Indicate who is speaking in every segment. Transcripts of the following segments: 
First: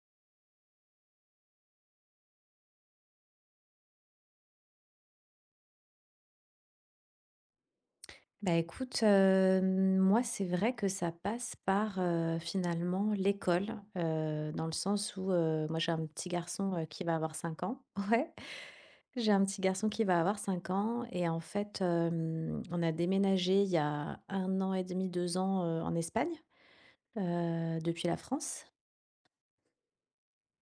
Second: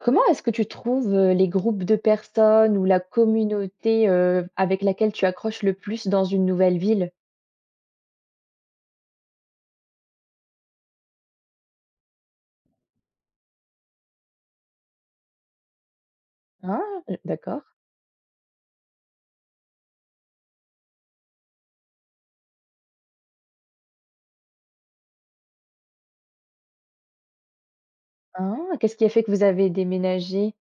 Speaker 1: Comment est-ce que tu trouves, les groupes de personnes ou la communauté, avec laquelle tu accroches le plus dans une nouvelle ville?
Speaker 2: Bah écoute, moi, c'est vrai que ça passe par, finalement l'école, dans le sens où, moi, j'ai un petit garçon,
Speaker 1: Ah,
Speaker 2: qui va avoir 5
Speaker 1: d'accord.
Speaker 2: ans. Ouais. J'ai un petit garçon qui va avoir 5 ans et en fait, on a déménagé il y a un an et demi, 2 ans, en Espagne, depuis la
Speaker 1: Ah,
Speaker 2: France.
Speaker 1: qu'est-ce qui a fait que vous avez déménagé?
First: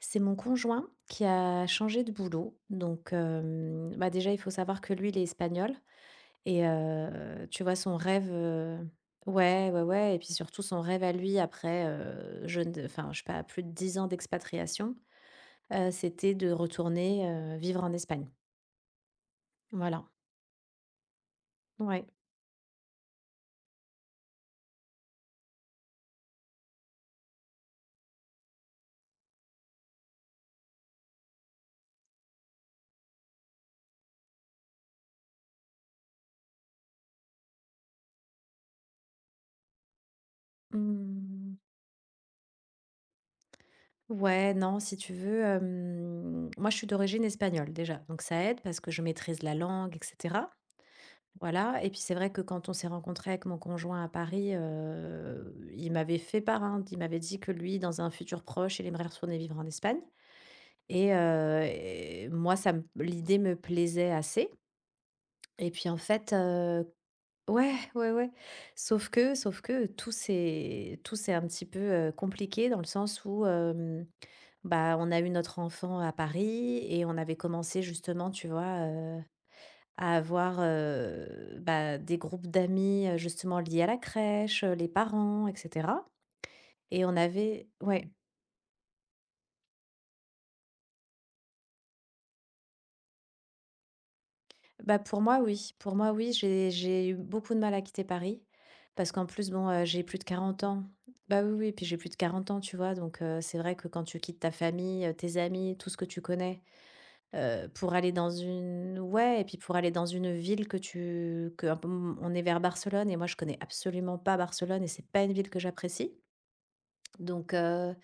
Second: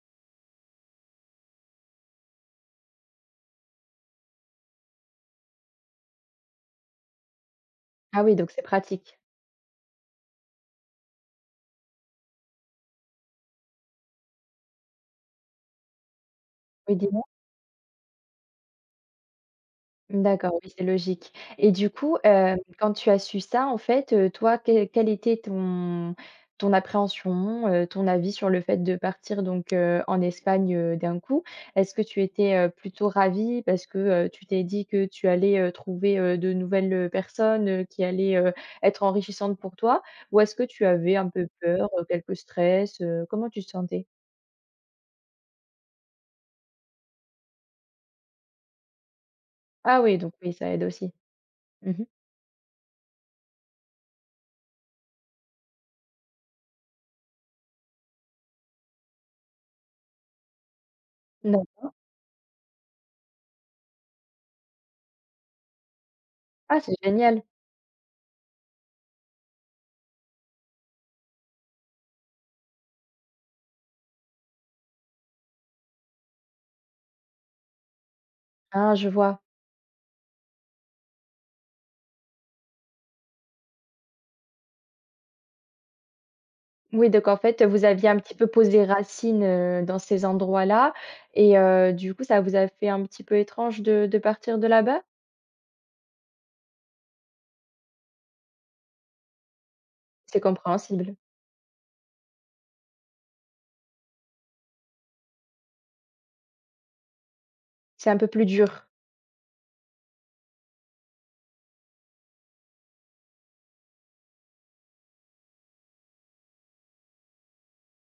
Speaker 2: C'est mon conjoint qui a changé de boulot, donc, bah, déjà, il faut savoir que lui, il est espagnol. Et, tu vois, son
Speaker 1: Ah
Speaker 2: rêve.
Speaker 1: oui, donc c'est pratique.
Speaker 2: Ouais, ouais, ouais, et puis surtout son rêve à lui, après, jeune, enfin, je sais pas, plus de 10 ans d'expatriation, c'était de
Speaker 1: Oui,
Speaker 2: retourner, vivre en Espagne. Voilà.
Speaker 1: d'accord, oui, c'est logique et du
Speaker 2: Ouais.
Speaker 1: coup, quand tu as su ça, en fait, toi, quelle était ton ton appréhension, ton avis sur le fait de partir donc en Espagne, d'un coup? Est-ce que tu étais, plutôt ravie parce que, tu t'es dit que tu allais, trouver, de nouvelles, personnes, qui allaient, être enrichissantes pour toi? Ou est-ce que tu avais un peu
Speaker 2: Mmh.
Speaker 1: peur, quelques stress, comment tu te sentais?
Speaker 2: Ouais, non, si tu veux, moi, je suis d'origine espagnole déjà, donc ça aide parce que je maîtrise la langue, et
Speaker 1: Ah oui, donc
Speaker 2: cetera.
Speaker 1: oui, ça aide aussi.
Speaker 2: Voilà. Et
Speaker 1: Mmh
Speaker 2: puis
Speaker 1: mh.
Speaker 2: c'est vrai que quand on s'est rencontré avec mon conjoint à Paris, il m'avait fait part, hein, il m'avait dit que lui, dans un futur proche, il aimerait retourner vivre en Espagne. Et moi, ça me, l'idée me plaisait assez, et puis en fait,
Speaker 1: Ah, c'est génial!
Speaker 2: ouais, ouais, ouais. Sauf que tout c'est un petit peu, compliqué dans le sens où, bah, on a eu notre enfant à Paris et on avait commencé justement, tu vois,
Speaker 1: Ah, je vois.
Speaker 2: à avoir, bah, des groupes d'amis, justement liés à la crèche, les parents, et cetera, et
Speaker 1: Oui,
Speaker 2: on
Speaker 1: donc en fait,
Speaker 2: avait.
Speaker 1: vous aviez
Speaker 2: Ouais.
Speaker 1: un petit peu posé racines, dans ces endroits-là et du coup, ça vous a fait un petit peu étrange de partir de
Speaker 2: Bah,
Speaker 1: là-bas?
Speaker 2: pour moi, oui. Pour moi, oui, j'ai eu beaucoup de mal à quitter Paris parce qu'en plus, bon, j'ai plus de
Speaker 1: C'est
Speaker 2: 40 ans.
Speaker 1: compréhensible.
Speaker 2: Bah, oui, oui, puis j'ai plus de 40 ans, tu vois? Donc, c'est vrai que quand tu quittes ta famille, tes amis, tout ce que tu connais, pour
Speaker 1: C'est
Speaker 2: aller
Speaker 1: un peu
Speaker 2: dans
Speaker 1: plus dur.
Speaker 2: une, ouais, et puis pour aller dans une ville que tu que un peu. On est vers Barcelone et moi, je connais absolument pas Barcelone et c'est pas une ville que j'apprécie. Donc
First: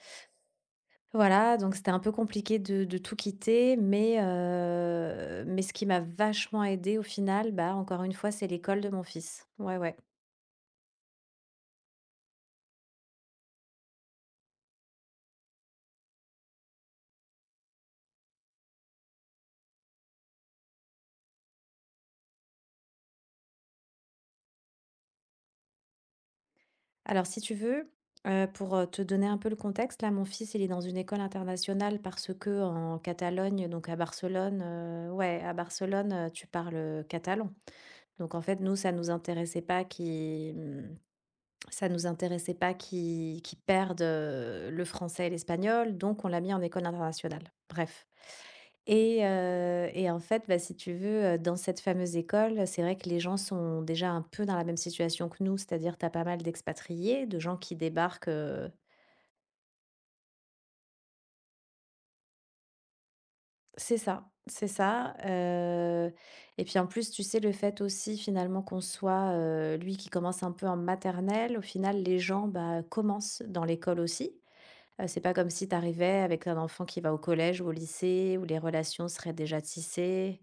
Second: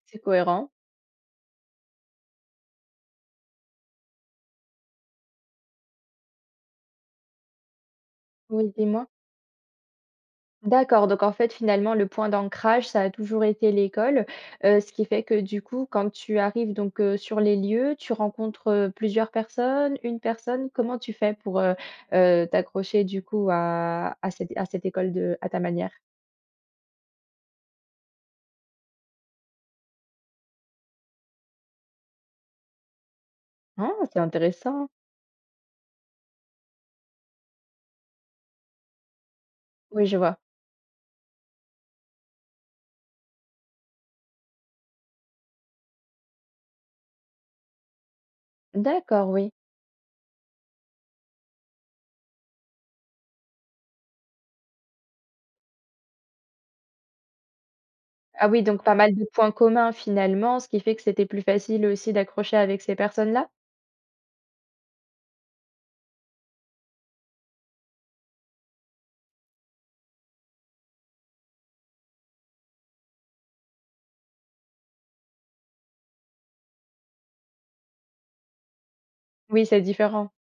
Speaker 1: C'est cohérent.
Speaker 2: voilà, donc c'était un peu compliqué de tout quitter, mais ce qui m'a vachement aidée au final, bah, encore une fois, c'est
Speaker 1: Oui,
Speaker 2: l'école de mon
Speaker 1: dis-moi?
Speaker 2: fils. Ouais, ouais.
Speaker 1: D'accord, donc en fait, finalement, le point d'ancrage, ça a toujours été l'école, ce qui fait que du coup, quand tu arrives donc, sur les lieux, tu rencontres, plusieurs personnes, une personne? Comment tu fais pour, t'accrocher du coup à cette à cette école de à ta manière?
Speaker 2: Alors, si tu veux, pour, te donner un peu le contexte, là, mon fils, il est dans une école internationale parce que en Catalogne, donc
Speaker 1: Ah,
Speaker 2: à
Speaker 1: c'est
Speaker 2: Barcelone,
Speaker 1: intéressant.
Speaker 2: ouais, à Barcelone, tu parles catalan. Donc en fait, nous, ça nous intéressait pas
Speaker 1: Oui, je vois.
Speaker 2: qu'il, ça nous intéressait pas qu'ils perdent, le français et l'espagnol, donc on l'a mis en école internationale. Bref. et
Speaker 1: D'accord, oui.
Speaker 2: heu et en fait, bah, si tu veux, dans cette fameuse école, c'est vrai que les gens sont déjà un peu dans la même situation que nous, c'est-à-dire tu as pas mal d'expatriés, de gens qui débarquent,
Speaker 1: Ah oui, donc pas mal de points communs finalement, ce qui fait que c'était plus facile aussi d'accrocher avec ces personnes-là?
Speaker 2: c'est ça, et puis en plus, tu sais, le fait aussi finalement qu'on soit, lui qui commence un peu en maternelle, au final, les gens, bah, commencent dans l'école aussi. C'est pas comme si t'arrivais avec un enfant qui va au collège ou au lycée, où les relations seraient déjà
Speaker 1: Oui, c'est différent.
Speaker 2: tissées.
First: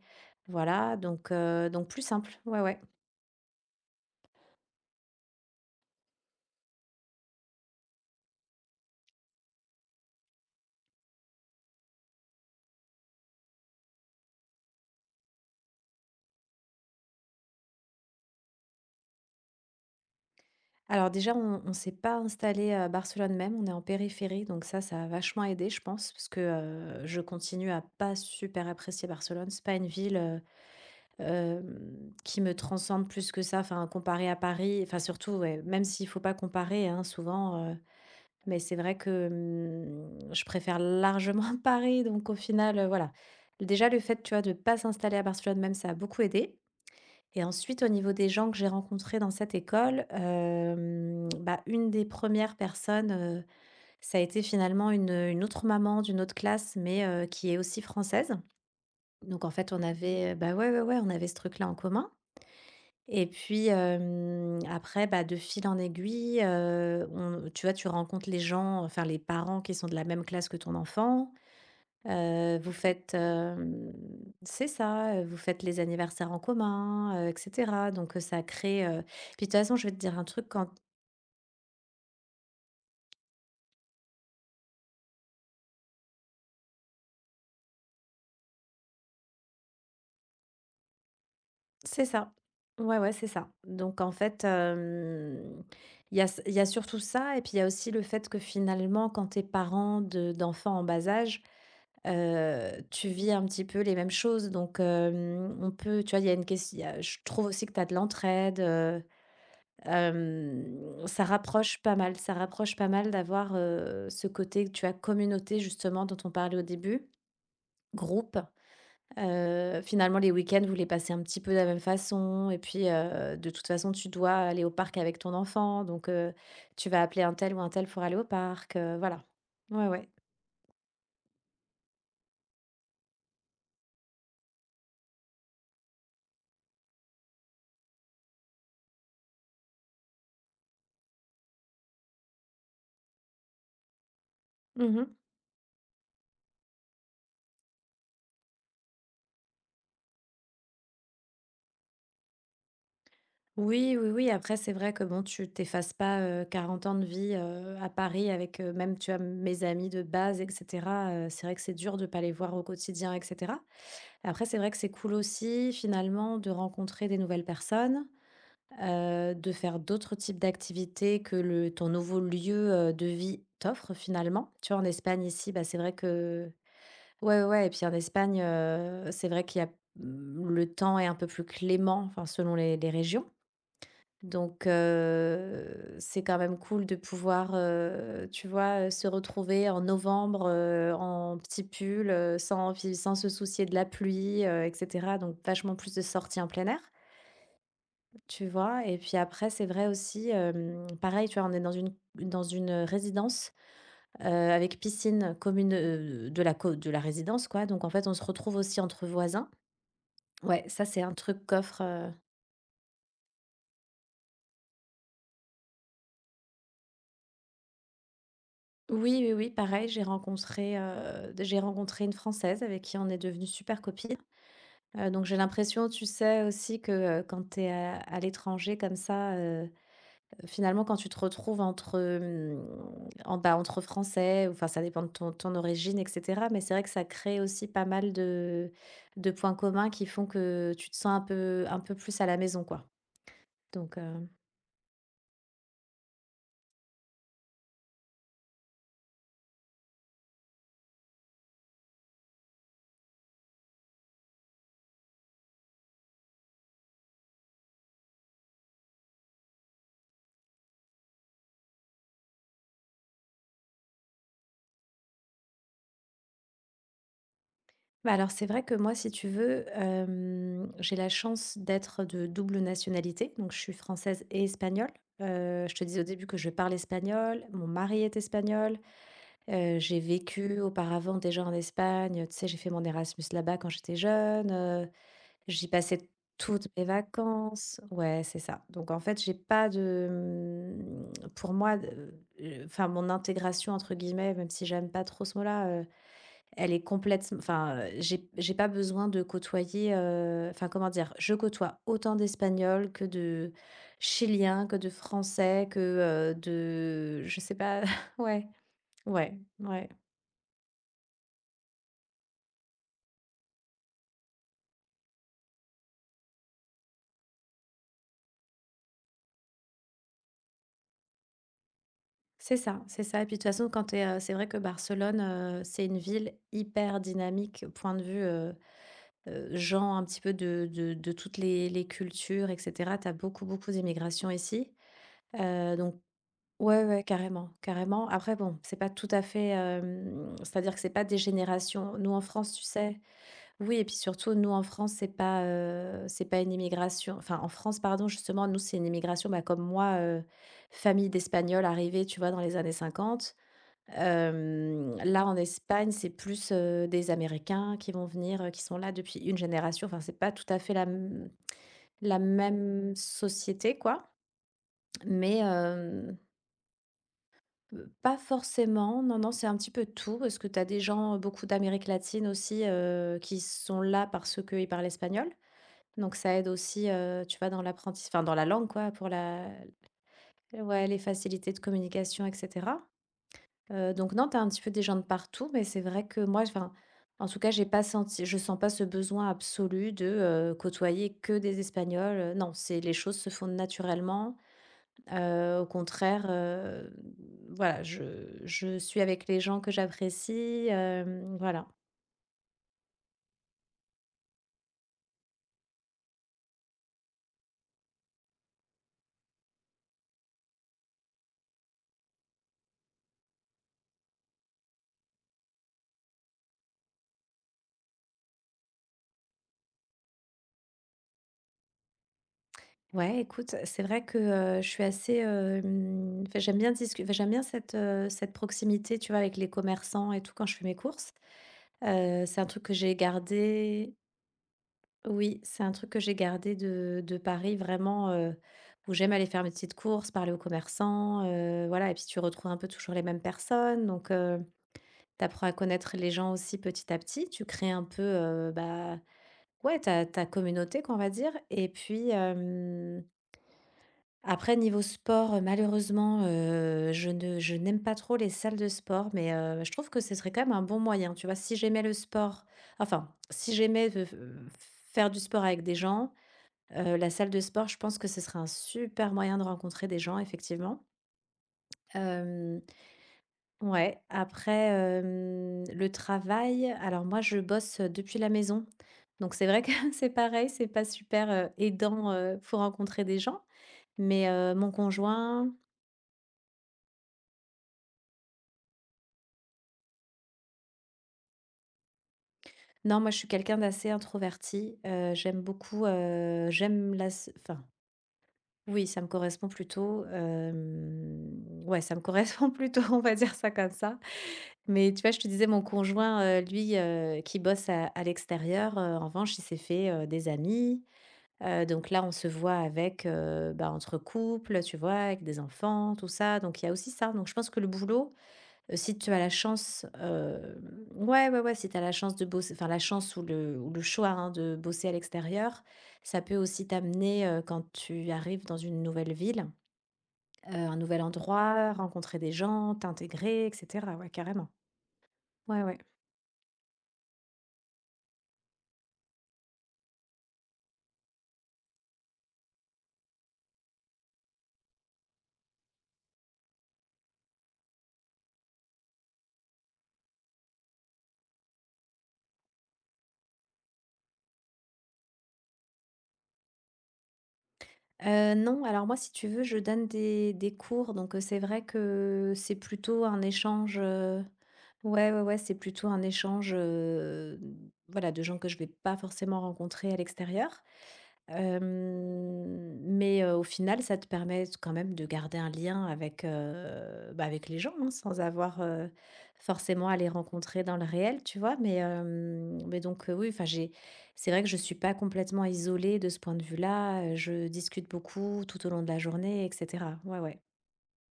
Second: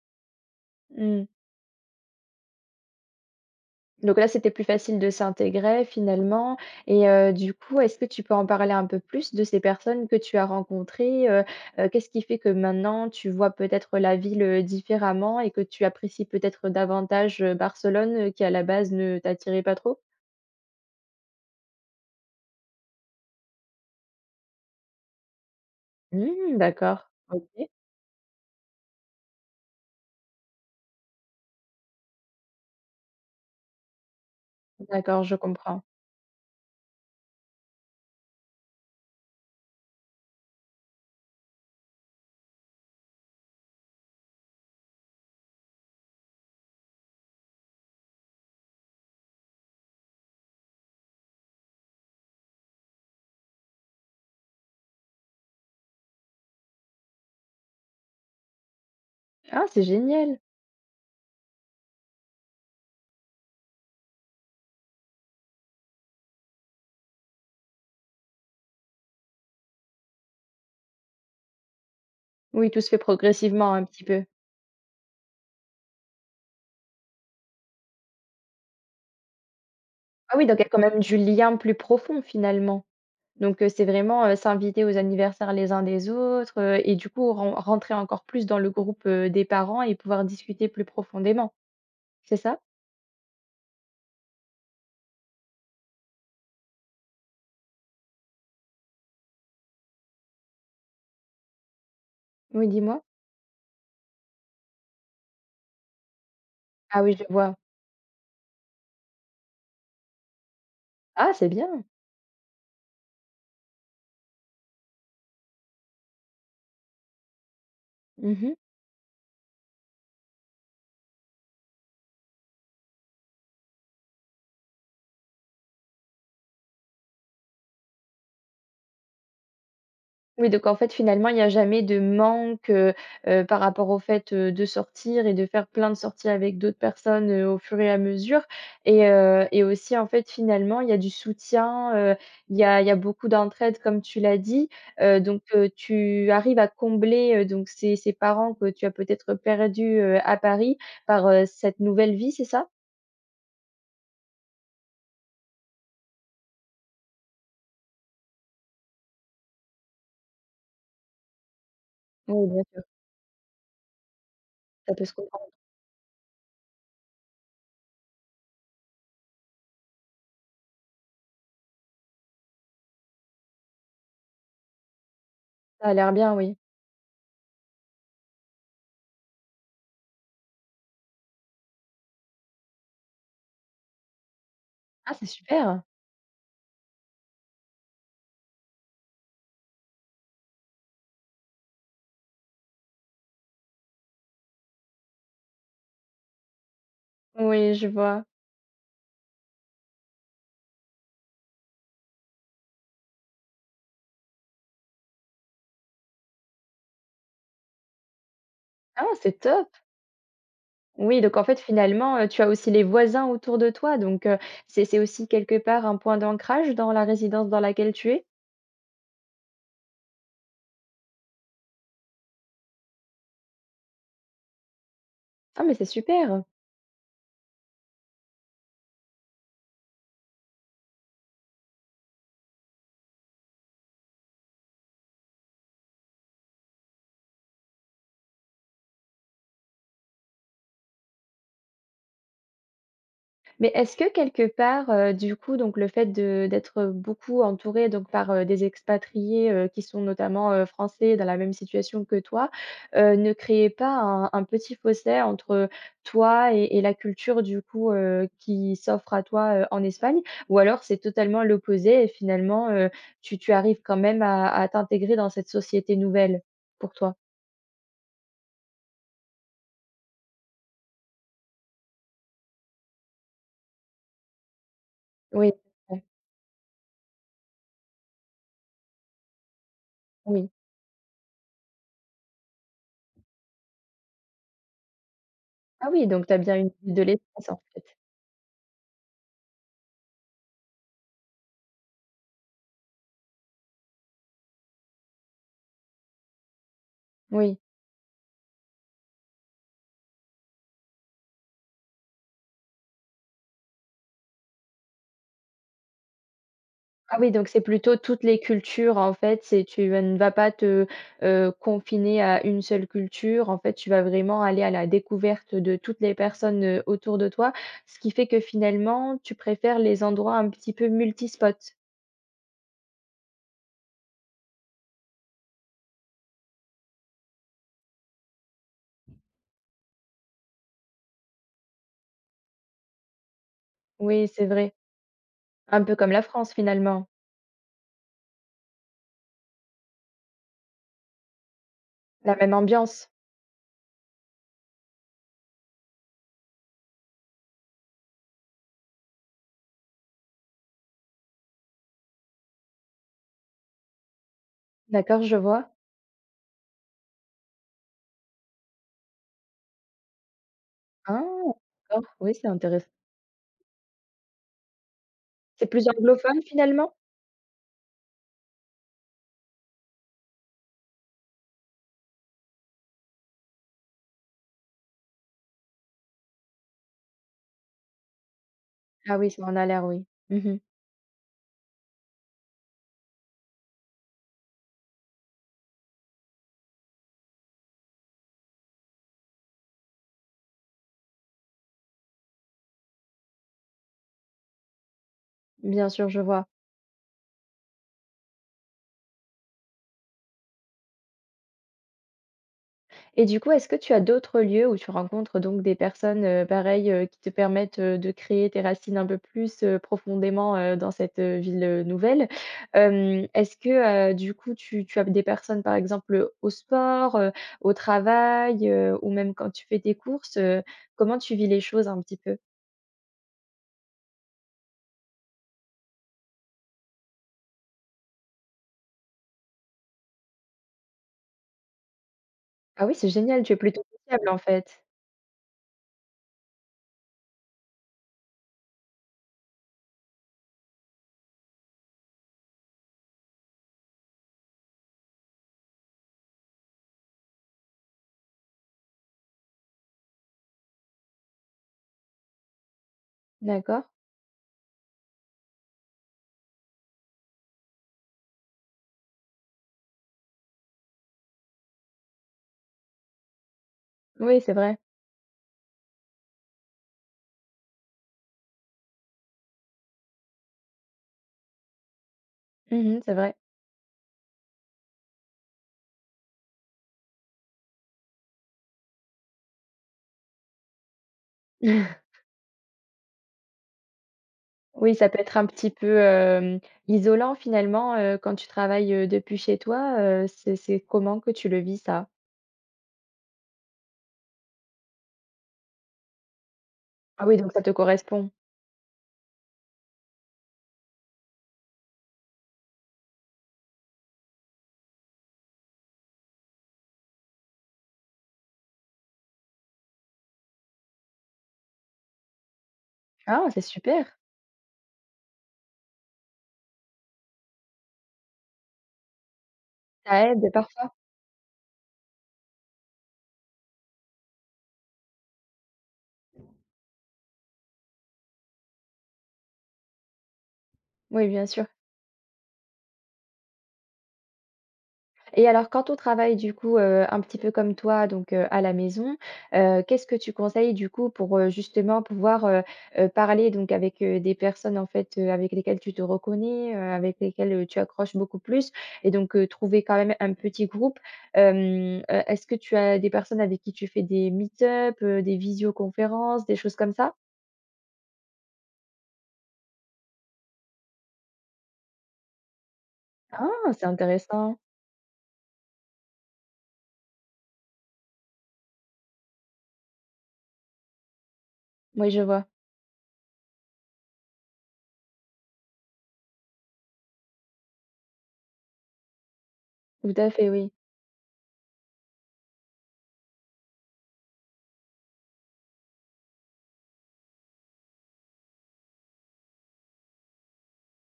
Speaker 2: Voilà,
Speaker 1: Mmh.
Speaker 2: donc, donc plus simple. Ouais, ouais.
Speaker 1: Donc là, c'était plus facile de s'intégrer finalement et du coup, est-ce que tu peux en parler un peu plus de ces personnes que tu as rencontrées? Qu'est-ce qui fait que maintenant tu vois peut-être la ville, différemment et que tu apprécies peut-être davantage, Barcelone, qui à la base ne t'attirait pas trop?
Speaker 2: Alors déjà, on s'est pas installé à Barcelone même, on est en périphérie, donc ça a vachement aidé, je pense, parce que,
Speaker 1: Mmh, d'accord.
Speaker 2: je
Speaker 1: OK.
Speaker 2: continue à pas super apprécier Barcelone. C'est pas une ville, qui me transcende plus que ça, enfin, comparée à Paris, enfin
Speaker 1: D'accord,
Speaker 2: surtout,
Speaker 1: je
Speaker 2: ouais, même
Speaker 1: comprends.
Speaker 2: s'il faut pas comparer, hein, souvent, mais c'est vrai que, je préfère largement Paris, donc au final, voilà. Déjà le fait, tu vois, de ne pas s'installer à Barcelone même, ça a beaucoup aidé. Et ensuite, au niveau des gens que j'ai rencontrés dans cette école, bah, une des premières personnes, ça a été finalement une autre maman d'une autre classe, mais, qui est aussi française. Donc en
Speaker 1: Ah,
Speaker 2: fait, on
Speaker 1: c'est
Speaker 2: avait,
Speaker 1: génial!
Speaker 2: bah, ouais, ouais, ouais, on avait ce truc-là en commun, et puis, après, bah, de fil en aiguille, on tu vois, tu rencontres les gens, enfin, les parents qui sont de la même classe que ton enfant.
Speaker 1: Oui,
Speaker 2: Vous
Speaker 1: tout se fait
Speaker 2: faites,
Speaker 1: progressivement un
Speaker 2: hem
Speaker 1: petit peu.
Speaker 2: c'est ça. Vous faites les anniversaires en commun, et cetera. Donc, ça crée, puis de toute façon, je vais te dire un
Speaker 1: Ah oui,
Speaker 2: truc
Speaker 1: donc il y
Speaker 2: quand
Speaker 1: a quand même du lien plus profond finalement. Donc c'est vraiment, s'inviter aux anniversaires les uns des autres, et du coup rentrer encore plus dans le groupe, des parents et pouvoir discuter plus profondément,
Speaker 2: c'est ça.
Speaker 1: c'est ça?
Speaker 2: Ouais, ouais, c'est ça. Donc, en fait, il y a surtout ça, et puis il y a aussi le fait que, finalement, quand tes es parent de d'enfants en bas âge,
Speaker 1: Oui, dis-moi?
Speaker 2: Tu vis un petit peu les mêmes choses, donc, on peut tu vois, il y a une question. Il y a,
Speaker 1: Ah oui,
Speaker 2: je
Speaker 1: je
Speaker 2: trouve
Speaker 1: vois.
Speaker 2: aussi, que tu as de l'entraide, ça
Speaker 1: Ah, c'est
Speaker 2: rapproche
Speaker 1: bien.
Speaker 2: pas mal ça rapproche pas mal d'avoir, ce côté, tu as communauté justement dont on parlait au début, groupe.
Speaker 1: Mmh.
Speaker 2: Finalement, les week-ends, vous les passez un petit peu de la même façon, et puis, de toute façon, tu dois aller au parc avec ton enfant, donc, tu vas appeler un tel ou un tel pour aller au parc, voilà. Ouais, ouais.
Speaker 1: Oui, donc en fait, finalement, il n'y a jamais de manque, par rapport au fait, de sortir et de faire plein de sorties avec d'autres personnes, au fur et à mesure et aussi, en fait, finalement, il y a du soutien, il y a beaucoup d'entraide comme tu l'as dit,
Speaker 2: Mmh.
Speaker 1: donc tu arrives à combler, donc ces parents que tu as peut-être perdus, à Paris par, cette nouvelle vie, c'est ça?
Speaker 2: Oui, oui, oui. Après, c'est vrai que bon, tu t'effaces pas, 40 ans de vie, à Paris, avec, même tu as mes amis de base, etc., c'est vrai que c'est dur de pas les
Speaker 1: Oui,
Speaker 2: voir
Speaker 1: bien
Speaker 2: au
Speaker 1: sûr,
Speaker 2: quotidien, etc. Après, c'est vrai que c'est
Speaker 1: ça peut se
Speaker 2: cool
Speaker 1: comprendre.
Speaker 2: aussi, finalement, de rencontrer des nouvelles personnes, de faire d'autres types d'activités que le ton nouveau lieu, de vie t'offre finalement. Tu vois, en Espagne ici, bah, c'est
Speaker 1: Ça a
Speaker 2: vrai
Speaker 1: l'air bien,
Speaker 2: que,
Speaker 1: oui.
Speaker 2: ouais, ouais, ouais, et puis en Espagne, c'est vrai qu'il y a, mmh, le temps est un peu plus clément, enfin selon les régions. Donc,
Speaker 1: Ah, c'est super!
Speaker 2: c'est quand même cool de pouvoir, tu vois, se retrouver en novembre, en petit pull, sans se soucier de la pluie, et cetera. Donc vachement plus de sorties en plein air,
Speaker 1: Oui, je vois.
Speaker 2: tu vois? Et puis après, c'est vrai aussi, pareil, tu vois, on est dans une résidence, avec piscine commune, de la résidence, quoi. Donc en fait, on se retrouve aussi entre
Speaker 1: Ah, c'est
Speaker 2: voisins.
Speaker 1: top!
Speaker 2: Ouais, ça, c'est un
Speaker 1: Oui, donc en
Speaker 2: truc
Speaker 1: fait,
Speaker 2: qu'offre.
Speaker 1: finalement, tu as aussi les voisins autour de toi, donc c'est aussi quelque part un point d'ancrage dans la résidence dans laquelle tu es?
Speaker 2: Oui, oui, oui, pareil, j'ai rencontré une Française avec qui on est devenu super copine. Donc j'ai
Speaker 1: Ah mais c'est
Speaker 2: l'impression, tu
Speaker 1: super!
Speaker 2: sais, aussi que, quand tu es à l'étranger comme ça, finalement, quand tu te retrouves entre, hem, en bah, entre Français, enfin, ça dépend de ton origine, et cetera, mais c'est vrai que ça crée aussi pas mal de points communs qui font que tu te sens un peu plus à la maison, quoi.
Speaker 1: Mais
Speaker 2: Donc.
Speaker 1: est-ce que quelque part, du coup, donc le fait de d'être beaucoup entouré donc par, des expatriés, qui sont notamment, français dans la même situation que toi, ne créait pas un un petit fossé entre toi et la culture du coup, qui s'offre à toi, en Espagne? Ou alors c'est totalement l'opposé et finalement, tu tu arrives quand même à t'intégrer dans cette société nouvelle pour toi?
Speaker 2: Bah, alors, c'est vrai que moi, si tu veux, j'ai la chance d'être de double nationalité, donc je suis française et espagnole.
Speaker 1: Oui,
Speaker 2: Je te disais
Speaker 1: ouais,
Speaker 2: au début que je parle espagnol, mon mari est espagnol, j'ai
Speaker 1: oui.
Speaker 2: vécu auparavant déjà en Espagne, tu sais, j'ai fait mon Erasmus là-bas quand j'étais jeune, j'y
Speaker 1: Ah
Speaker 2: passais
Speaker 1: oui, donc tu as bien
Speaker 2: toutes
Speaker 1: une
Speaker 2: mes
Speaker 1: vue de l'espace en
Speaker 2: vacances.
Speaker 1: fait.
Speaker 2: Ouais, c'est ça. Donc en fait, j'ai pas de, mmh, pour moi, enfin mon «intégration» entre guillemets, même si j'aime pas trop ce mot-là, elle est complètement.
Speaker 1: Oui.
Speaker 2: Enfin, j'ai pas besoin de côtoyer, enfin, comment dire? Je côtoie autant d'Espagnols que de Chiliens, que de Français, que,
Speaker 1: Ah
Speaker 2: de
Speaker 1: oui,
Speaker 2: je
Speaker 1: donc
Speaker 2: sais
Speaker 1: c'est
Speaker 2: pas,
Speaker 1: plutôt toutes les
Speaker 2: ouais,
Speaker 1: cultures, en
Speaker 2: ouais,
Speaker 1: fait, c'est
Speaker 2: ouais.
Speaker 1: ne vas pas te, confiner à une seule culture. En fait, tu vas vraiment aller à la découverte de toutes les personnes, autour de toi, ce qui fait que finalement, tu préfères les endroits un petit peu multispots?
Speaker 2: C'est ça, c'est ça, et puis de toute façon quand t'es. C'est vrai que Barcelone, c'est une ville hyper dynamique, point de vue, gens un petit peu de toutes les cultures, et cetera. Tu beaucoup, beaucoup
Speaker 1: Oui,
Speaker 2: d'immigration
Speaker 1: c'est
Speaker 2: ici,
Speaker 1: vrai, un peu
Speaker 2: donc.
Speaker 1: comme la France
Speaker 2: Ouais, ouais,
Speaker 1: finalement,
Speaker 2: carrément, carrément. Après, bon, c'est pas tout à fait, c'est-à-dire que c'est pas des générations. Nous, en
Speaker 1: la
Speaker 2: France,
Speaker 1: même
Speaker 2: tu sais.
Speaker 1: ambiance?
Speaker 2: Oui, et puis surtout, nous, en France, c'est pas une immigration. Enfin, en France, pardon, justement, nous, c'est une immigration, bah, comme moi, famille d'Espagnols arrivés, tu vois, dans les années 50.
Speaker 1: D'accord,
Speaker 2: Là,
Speaker 1: je
Speaker 2: en
Speaker 1: vois.
Speaker 2: Espagne, c'est plus, des Américains qui vont venir, qui sont là depuis une génération. Enfin, c'est pas tout à fait la
Speaker 1: Ah!
Speaker 2: m
Speaker 1: D'accord,
Speaker 2: la
Speaker 1: oui, c'est intéressant.
Speaker 2: même société, quoi, mais,
Speaker 1: C'est plus
Speaker 2: hem
Speaker 1: anglophone finalement?
Speaker 2: pas forcément, non, non, c'est un petit peu tout parce que tu as des gens, beaucoup d'Amérique latine aussi, qui sont là parce qu'ils parlent espagnol. Donc ça aide aussi, tu vois, dans l'apprentissage, enfin dans la langue quoi, pour
Speaker 1: Ah oui, ça
Speaker 2: la,
Speaker 1: en a l'air, oui. Mmh.
Speaker 2: ouais, les facilités de communication, et cetera. Donc non, tu as un petit peu des gens de partout, mais c'est vrai que moi, enfin, en tout cas, j'ai pas senti je sens pas ce besoin absolu de, côtoyer que des Espagnols, non, c'est les choses se font naturellement. Heu, au
Speaker 1: Bien sûr, je
Speaker 2: contraire,
Speaker 1: vois.
Speaker 2: heu, voilà, je suis avec les gens que j'apprécie, voilà.
Speaker 1: Et du coup, est-ce que tu as d'autres lieux où tu rencontres donc des personnes, pareilles, qui te permettent, de créer tes racines un peu plus, profondément, dans cette, ville, nouvelle? Est-ce que, du coup, tu tu as des personnes, par exemple, au sport, au travail, ou même quand tu fais tes courses, comment tu vis les choses un petit peu?
Speaker 2: Ouais, écoute, je suis assez, enfin, j'aime bien discu enfin, j'aime bien cette, cette proximité, tu vois, avec les commerçants et tout quand je fais mes courses. C'est un truc que
Speaker 1: Ah
Speaker 2: j'ai
Speaker 1: oui, c'est génial, tu es plutôt
Speaker 2: gardé
Speaker 1: sociable en fait.
Speaker 2: oui, c'est un truc que j'ai gardé de Paris vraiment, où j'aime aller faire mes petites courses, parler aux commerçants, voilà et puis tu retrouves un peu toujours les mêmes personnes donc t'apprends à connaître les gens aussi petit à petit. Tu crées un peu, bah, ouais, ta communauté, qu'on va dire. Et puis,
Speaker 1: D'accord.
Speaker 2: après niveau sport, malheureusement, je ne je n'aime pas trop les salles de sport, mais je trouve que ce serait quand même un bon moyen, tu vois? Si j'aimais le sport, enfin, si j'aimais de f
Speaker 1: Oui, c'est vrai.
Speaker 2: faire du sport avec des gens, la salle de sport, je pense que ce serait un super moyen de rencontrer des gens, effectivement, hem
Speaker 1: Mmh, c'est vrai.
Speaker 2: ouais. Après, le travail, alors moi je bosse depuis la maison. Donc c'est vrai que c'est pareil, c'est pas super, aidant, pour rencontrer des gens. Mais, mon
Speaker 1: Oui, ça peut être un
Speaker 2: conjoint
Speaker 1: petit peu, isolant finalement, quand tu travailles, depuis chez toi, c'est comment que tu le vis ça?
Speaker 2: non, moi je suis quelqu'un d'assez introverti, j'aime beaucoup, j'aime la
Speaker 1: Ah
Speaker 2: s
Speaker 1: oui, donc ça
Speaker 2: enfin,
Speaker 1: te correspond.
Speaker 2: oui, ça me correspond plutôt, ouais, ça me correspond plutôt, on va dire ça comme ça. Mais tu vois, je te disais mon conjoint, lui, qui bosse à l'extérieur, en revanche, il s'est fait, des amis. Donc là, on se voit avec,
Speaker 1: Ah, c'est
Speaker 2: bah, entre
Speaker 1: super!
Speaker 2: couples, tu vois? Avec des enfants, tout ça, donc il y a aussi ça. Donc je pense que le boulot, si tu as la chance,
Speaker 1: Ça aide parfois.
Speaker 2: ouais, ouais, ouais, si tu as la chance de bosser, enfin la chance ou le choix, hein, de bosser à l'extérieur, ça peut aussi t'amener, quand tu arrives dans une nouvelle ville, un nouvel
Speaker 1: Oui, bien sûr.
Speaker 2: endroit, rencontrer des gens, t'intégrer et cetera. Ouais, carrément.
Speaker 1: Et
Speaker 2: Ouais,
Speaker 1: alors
Speaker 2: ouais.
Speaker 1: quand on travaille du coup, un petit peu comme toi donc à la maison, qu'est-ce que tu conseilles du coup pour, justement pouvoir, parler donc avec, des personnes en fait, avec lesquelles tu te reconnais, avec lesquelles, tu accroches beaucoup plus et donc trouver quand même un petit groupe? Est-ce que tu as des personnes avec qui tu fais des meet-up, des visioconférences, des choses comme ça?
Speaker 2: Non, alors moi, si tu veux, je donne des cours, donc c'est vrai que c'est plutôt un
Speaker 1: Ah!
Speaker 2: échange,
Speaker 1: C'est intéressant.
Speaker 2: ouais, ouais, ouais, c'est plutôt un échange, voilà, de gens que je vais pas forcément rencontrer à l'extérieur.
Speaker 1: Oui, je vois.
Speaker 2: Mais au final, ça te permet quand même de garder un lien avec, bah, avec les gens, hein, sans avoir, forcément à les
Speaker 1: Tout à fait,
Speaker 2: rencontrer
Speaker 1: oui.
Speaker 2: dans le réel, tu vois? Mais hem, mais donc Oui, enfin, j'ai c'est vrai que je suis pas complètement isolée de ce point de vue-là, je discute beaucoup tout au long de la journée et cetera. Ouais, ouais.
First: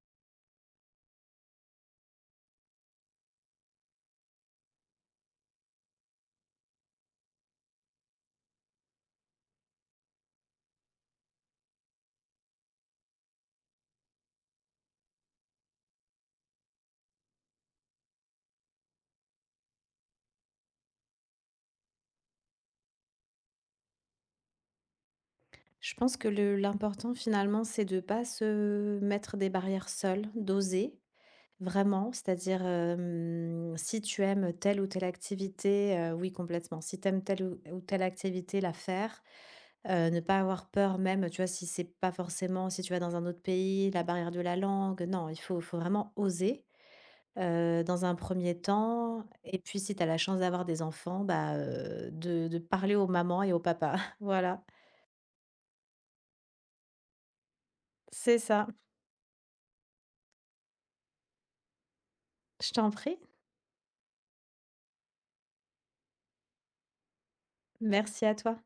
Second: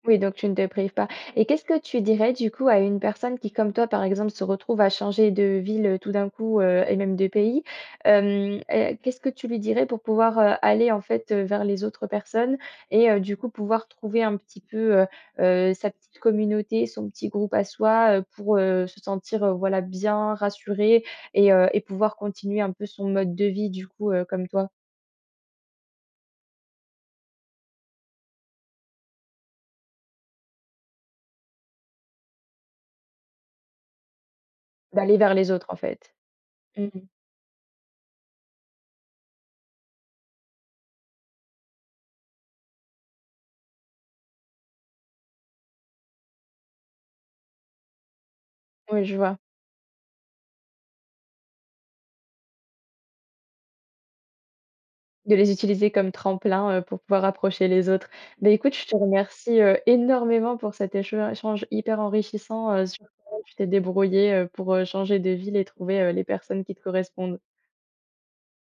Speaker 1: Oui, donc tu ne te prives pas. Et qu'est-ce que tu dirais du coup à une personne qui, comme toi, par exemple, se retrouve à changer de ville tout d'un coup et même de pays? Qu'est-ce que tu lui dirais pour pouvoir aller en fait vers les autres personnes et du coup pouvoir trouver un petit peu sa petite communauté, son petit groupe à soi pour se sentir voilà bien rassuré et pouvoir continuer un peu son mode de vie du coup comme toi,
Speaker 2: Je pense que le l'important, finalement, c'est de pas se mettre des barrières seules, d'oser. Vraiment, c'est-à-dire, si tu aimes telle ou telle
Speaker 1: d'aller vers les autres en
Speaker 2: activité,
Speaker 1: fait.
Speaker 2: oui complètement. Si
Speaker 1: Mhm.
Speaker 2: tu aimes telle ou telle activité, la faire, ne pas avoir peur même, tu vois? Si c'est pas forcément, si tu vas dans un autre pays, la barrière de la langue, non, il faut vraiment oser, dans un premier
Speaker 1: Oui, je
Speaker 2: temps.
Speaker 1: vois.
Speaker 2: Et puis si tu as la chance d'avoir des enfants, bah, de parler aux mamans et aux papas. Voilà,
Speaker 1: De les utiliser comme tremplin, pour pouvoir approcher les autres.
Speaker 2: c'est
Speaker 1: Beh,
Speaker 2: ça.
Speaker 1: écoute, je te remercie, énormément pour cet échange hyper
Speaker 2: Je
Speaker 1: enrichissant,
Speaker 2: t'en
Speaker 1: sur
Speaker 2: prie.
Speaker 1: comment tu t'es débrouillé pour, changer de ville et trouver, les personnes qui te correspondent.
Speaker 2: Merci à toi.